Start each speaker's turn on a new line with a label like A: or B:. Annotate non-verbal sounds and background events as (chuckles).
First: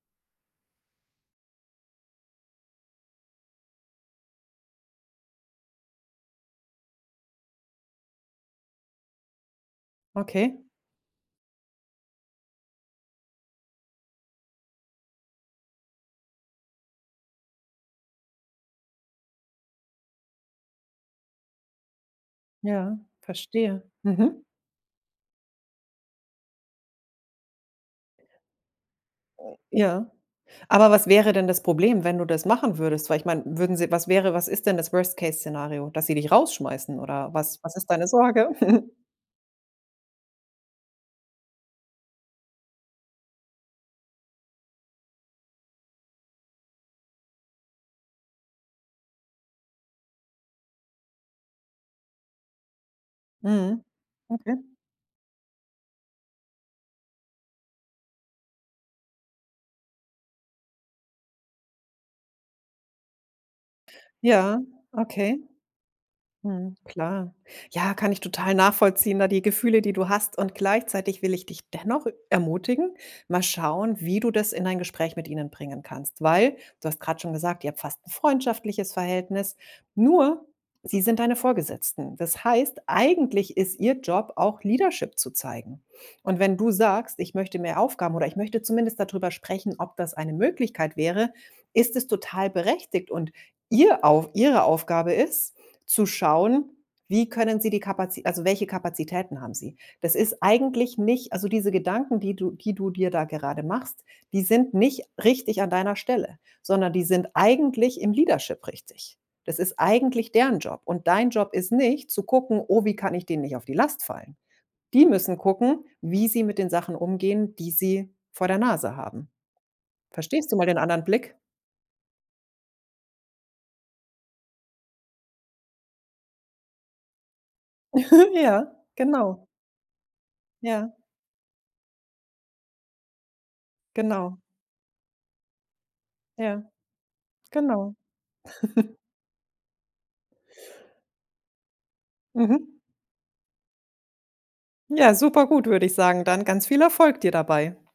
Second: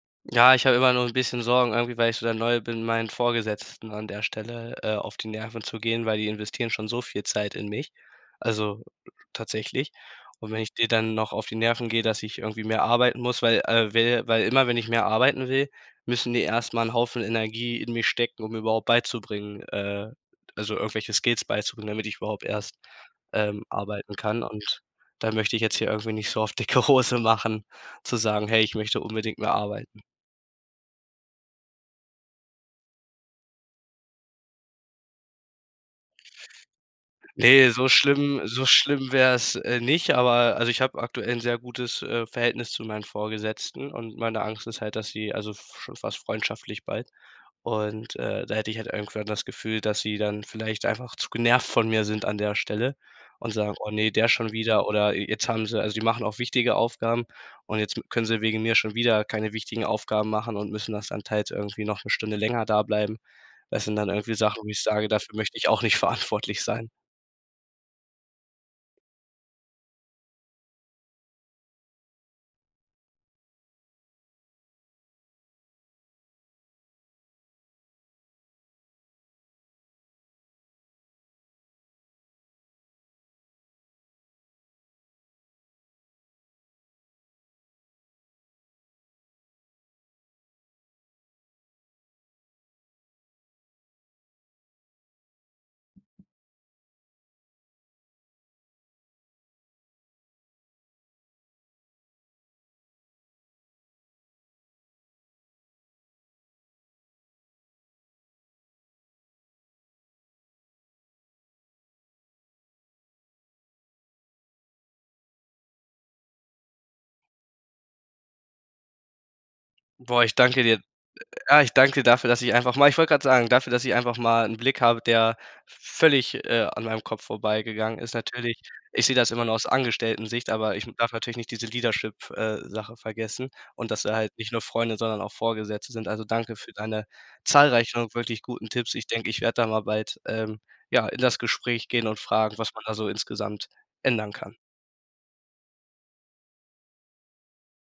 A: Ja, ich habe immer nur 'n bisschen Sorgen irgendwie, weil ich so dann neu bin, meinen Vorgesetzten an der Stelle, äh, auf die Nerven zu gehen, weil die investieren schon so viel Zeit in mich, also tatsächlich. Und wenn
B: Okay.
A: ich den dann noch auf die Nerven gehe, dass ich irgendwie mehr arbeiten muss, weil äh, will weil immer wenn ich mehr arbeiten will, müssen die erst mal 'n Haufen Energie in mich stecken, um mir überhaupt beizubringen, äh also, irgendwelche Skills beizubringen, damit ich überhaupt erst,
B: Ja,
A: ähm,
B: verstehe.
A: arbeiten kann
B: Mhm.
A: und dann möchte ich jetzt hier irgendwie nicht so auf dicke Hose machen zu sagen: „Hey, ich möchte unbedingt mehr arbeiten.“
B: Ja. Aber was wäre denn das Problem, wenn du das machen würdest? Weil ich meine, würden sie was wäre was ist denn das Worst-Case-Szenario? Dass sie dich rausschmeißen oder was
A: Ne,
B: was
A: so
B: ist deine
A: schlimm
B: Sorge?
A: so
B: (chuckles)
A: schlimm wäre es, äh, nicht, aber also ich hab aktuell 'n sehr gutes, äh, Verhältnis zu meinen Vorgesetzten und meine Angst ist halt, dass sie also f schon fast freundschaftlich bald und, äh, da hätte ich halt irgendwann das Gefühl, dass sie dann vielleicht einfach zu genervt von mir sind an der Stelle und sagen:
B: Mhm.
A: „Oh ne, der schon
B: Okay.
A: wieder“ oder je jetzt haben sie also, sie machen auch wichtige Aufgaben und jetzt m können sie wegen der schon wieder keine wichtigen Aufgaben machen und müssen das dann teils irgendwie noch 'ne Stunde länger dableiben. Das sind dann irgendwie Sachen,
B: Ja,
A: wo ich sage: „dafür
B: okay.
A: möchte ich auch nicht verantwortlich
B: Mhm,
A: sein.“
B: klar. Ja, kann ich total nachvollziehen, da die Gefühle, die du hast. Und gleichzeitig will ich dich dennoch ermutigen, mal schauen, wie du das in ein Gespräch mit ihnen bringen kannst. Weil, du hast grad schon gesagt, ihr habt fast 'n freundschaftliches Verhältnis, nur sie sind deine Vorgesetzten. Das heißt, eigentlich ist ihr Job auch Leadership zu zeigen. Und wenn du sagst: „Ich möchte mehr Aufgaben oder ich möchte zumindest dadrüber sprechen, ob das eine Möglichkeit wäre“, ist es total berechtigt und ihr auf ihre Aufgabe ist zu schauen: Wie können sie die Kapazi also, welche Kapazitäten haben sie? Das ist eigentlich nicht also, diese Gedanken, die du die du dir da gerade machst, die sind nicht richtig an deiner Stelle, sondern die sind eigentlich im Leadership richtig. Das ist eigentlich deren Job. Und dein Job ist nicht, zu gucken: „Oh, wie kann ich denen nicht auf die Last fallen?“ Die müssen gucken, wie sie mit den Sachen umgehen, die sie vor der Nase haben.
A: Boah, ich
B: Verstehst du
A: danke
B: mal den
A: dir.
B: anderen Blick?
A: Ja, ich danke dafür, dass ich einfach mal Ich wollt grad sagen, dafür, dass ich einfach mal 'n Blick habe, der völlig, äh, an meinem Kopf vorbeigegangen ist.
B: (giggles)
A: Natürlich,
B: Ja,
A: ich sehe das immer
B: genau.
A: nur aus Angestelltensicht, aber ich
B: Ja.
A: darf natürlich nicht diese Leadership äh, Sache vergessen und, dass sie halt
B: Genau.
A: nicht nur Freunde, sondern auch Vorgesetzte sind. Also danke
B: Ja,
A: für deine
B: genau.
A: zahlreichen wirklich guten Tipps.
B: (giggles)
A: Ich denk, ich werde da mal bald, ähm, ja, in das Gespräch gehen und fragen, was
B: Mhm.
A: man da so insgesamt ändern kann.
B: Ja, super gut, würde ich sagen. Dann ganz viel Erfolg dir dabei.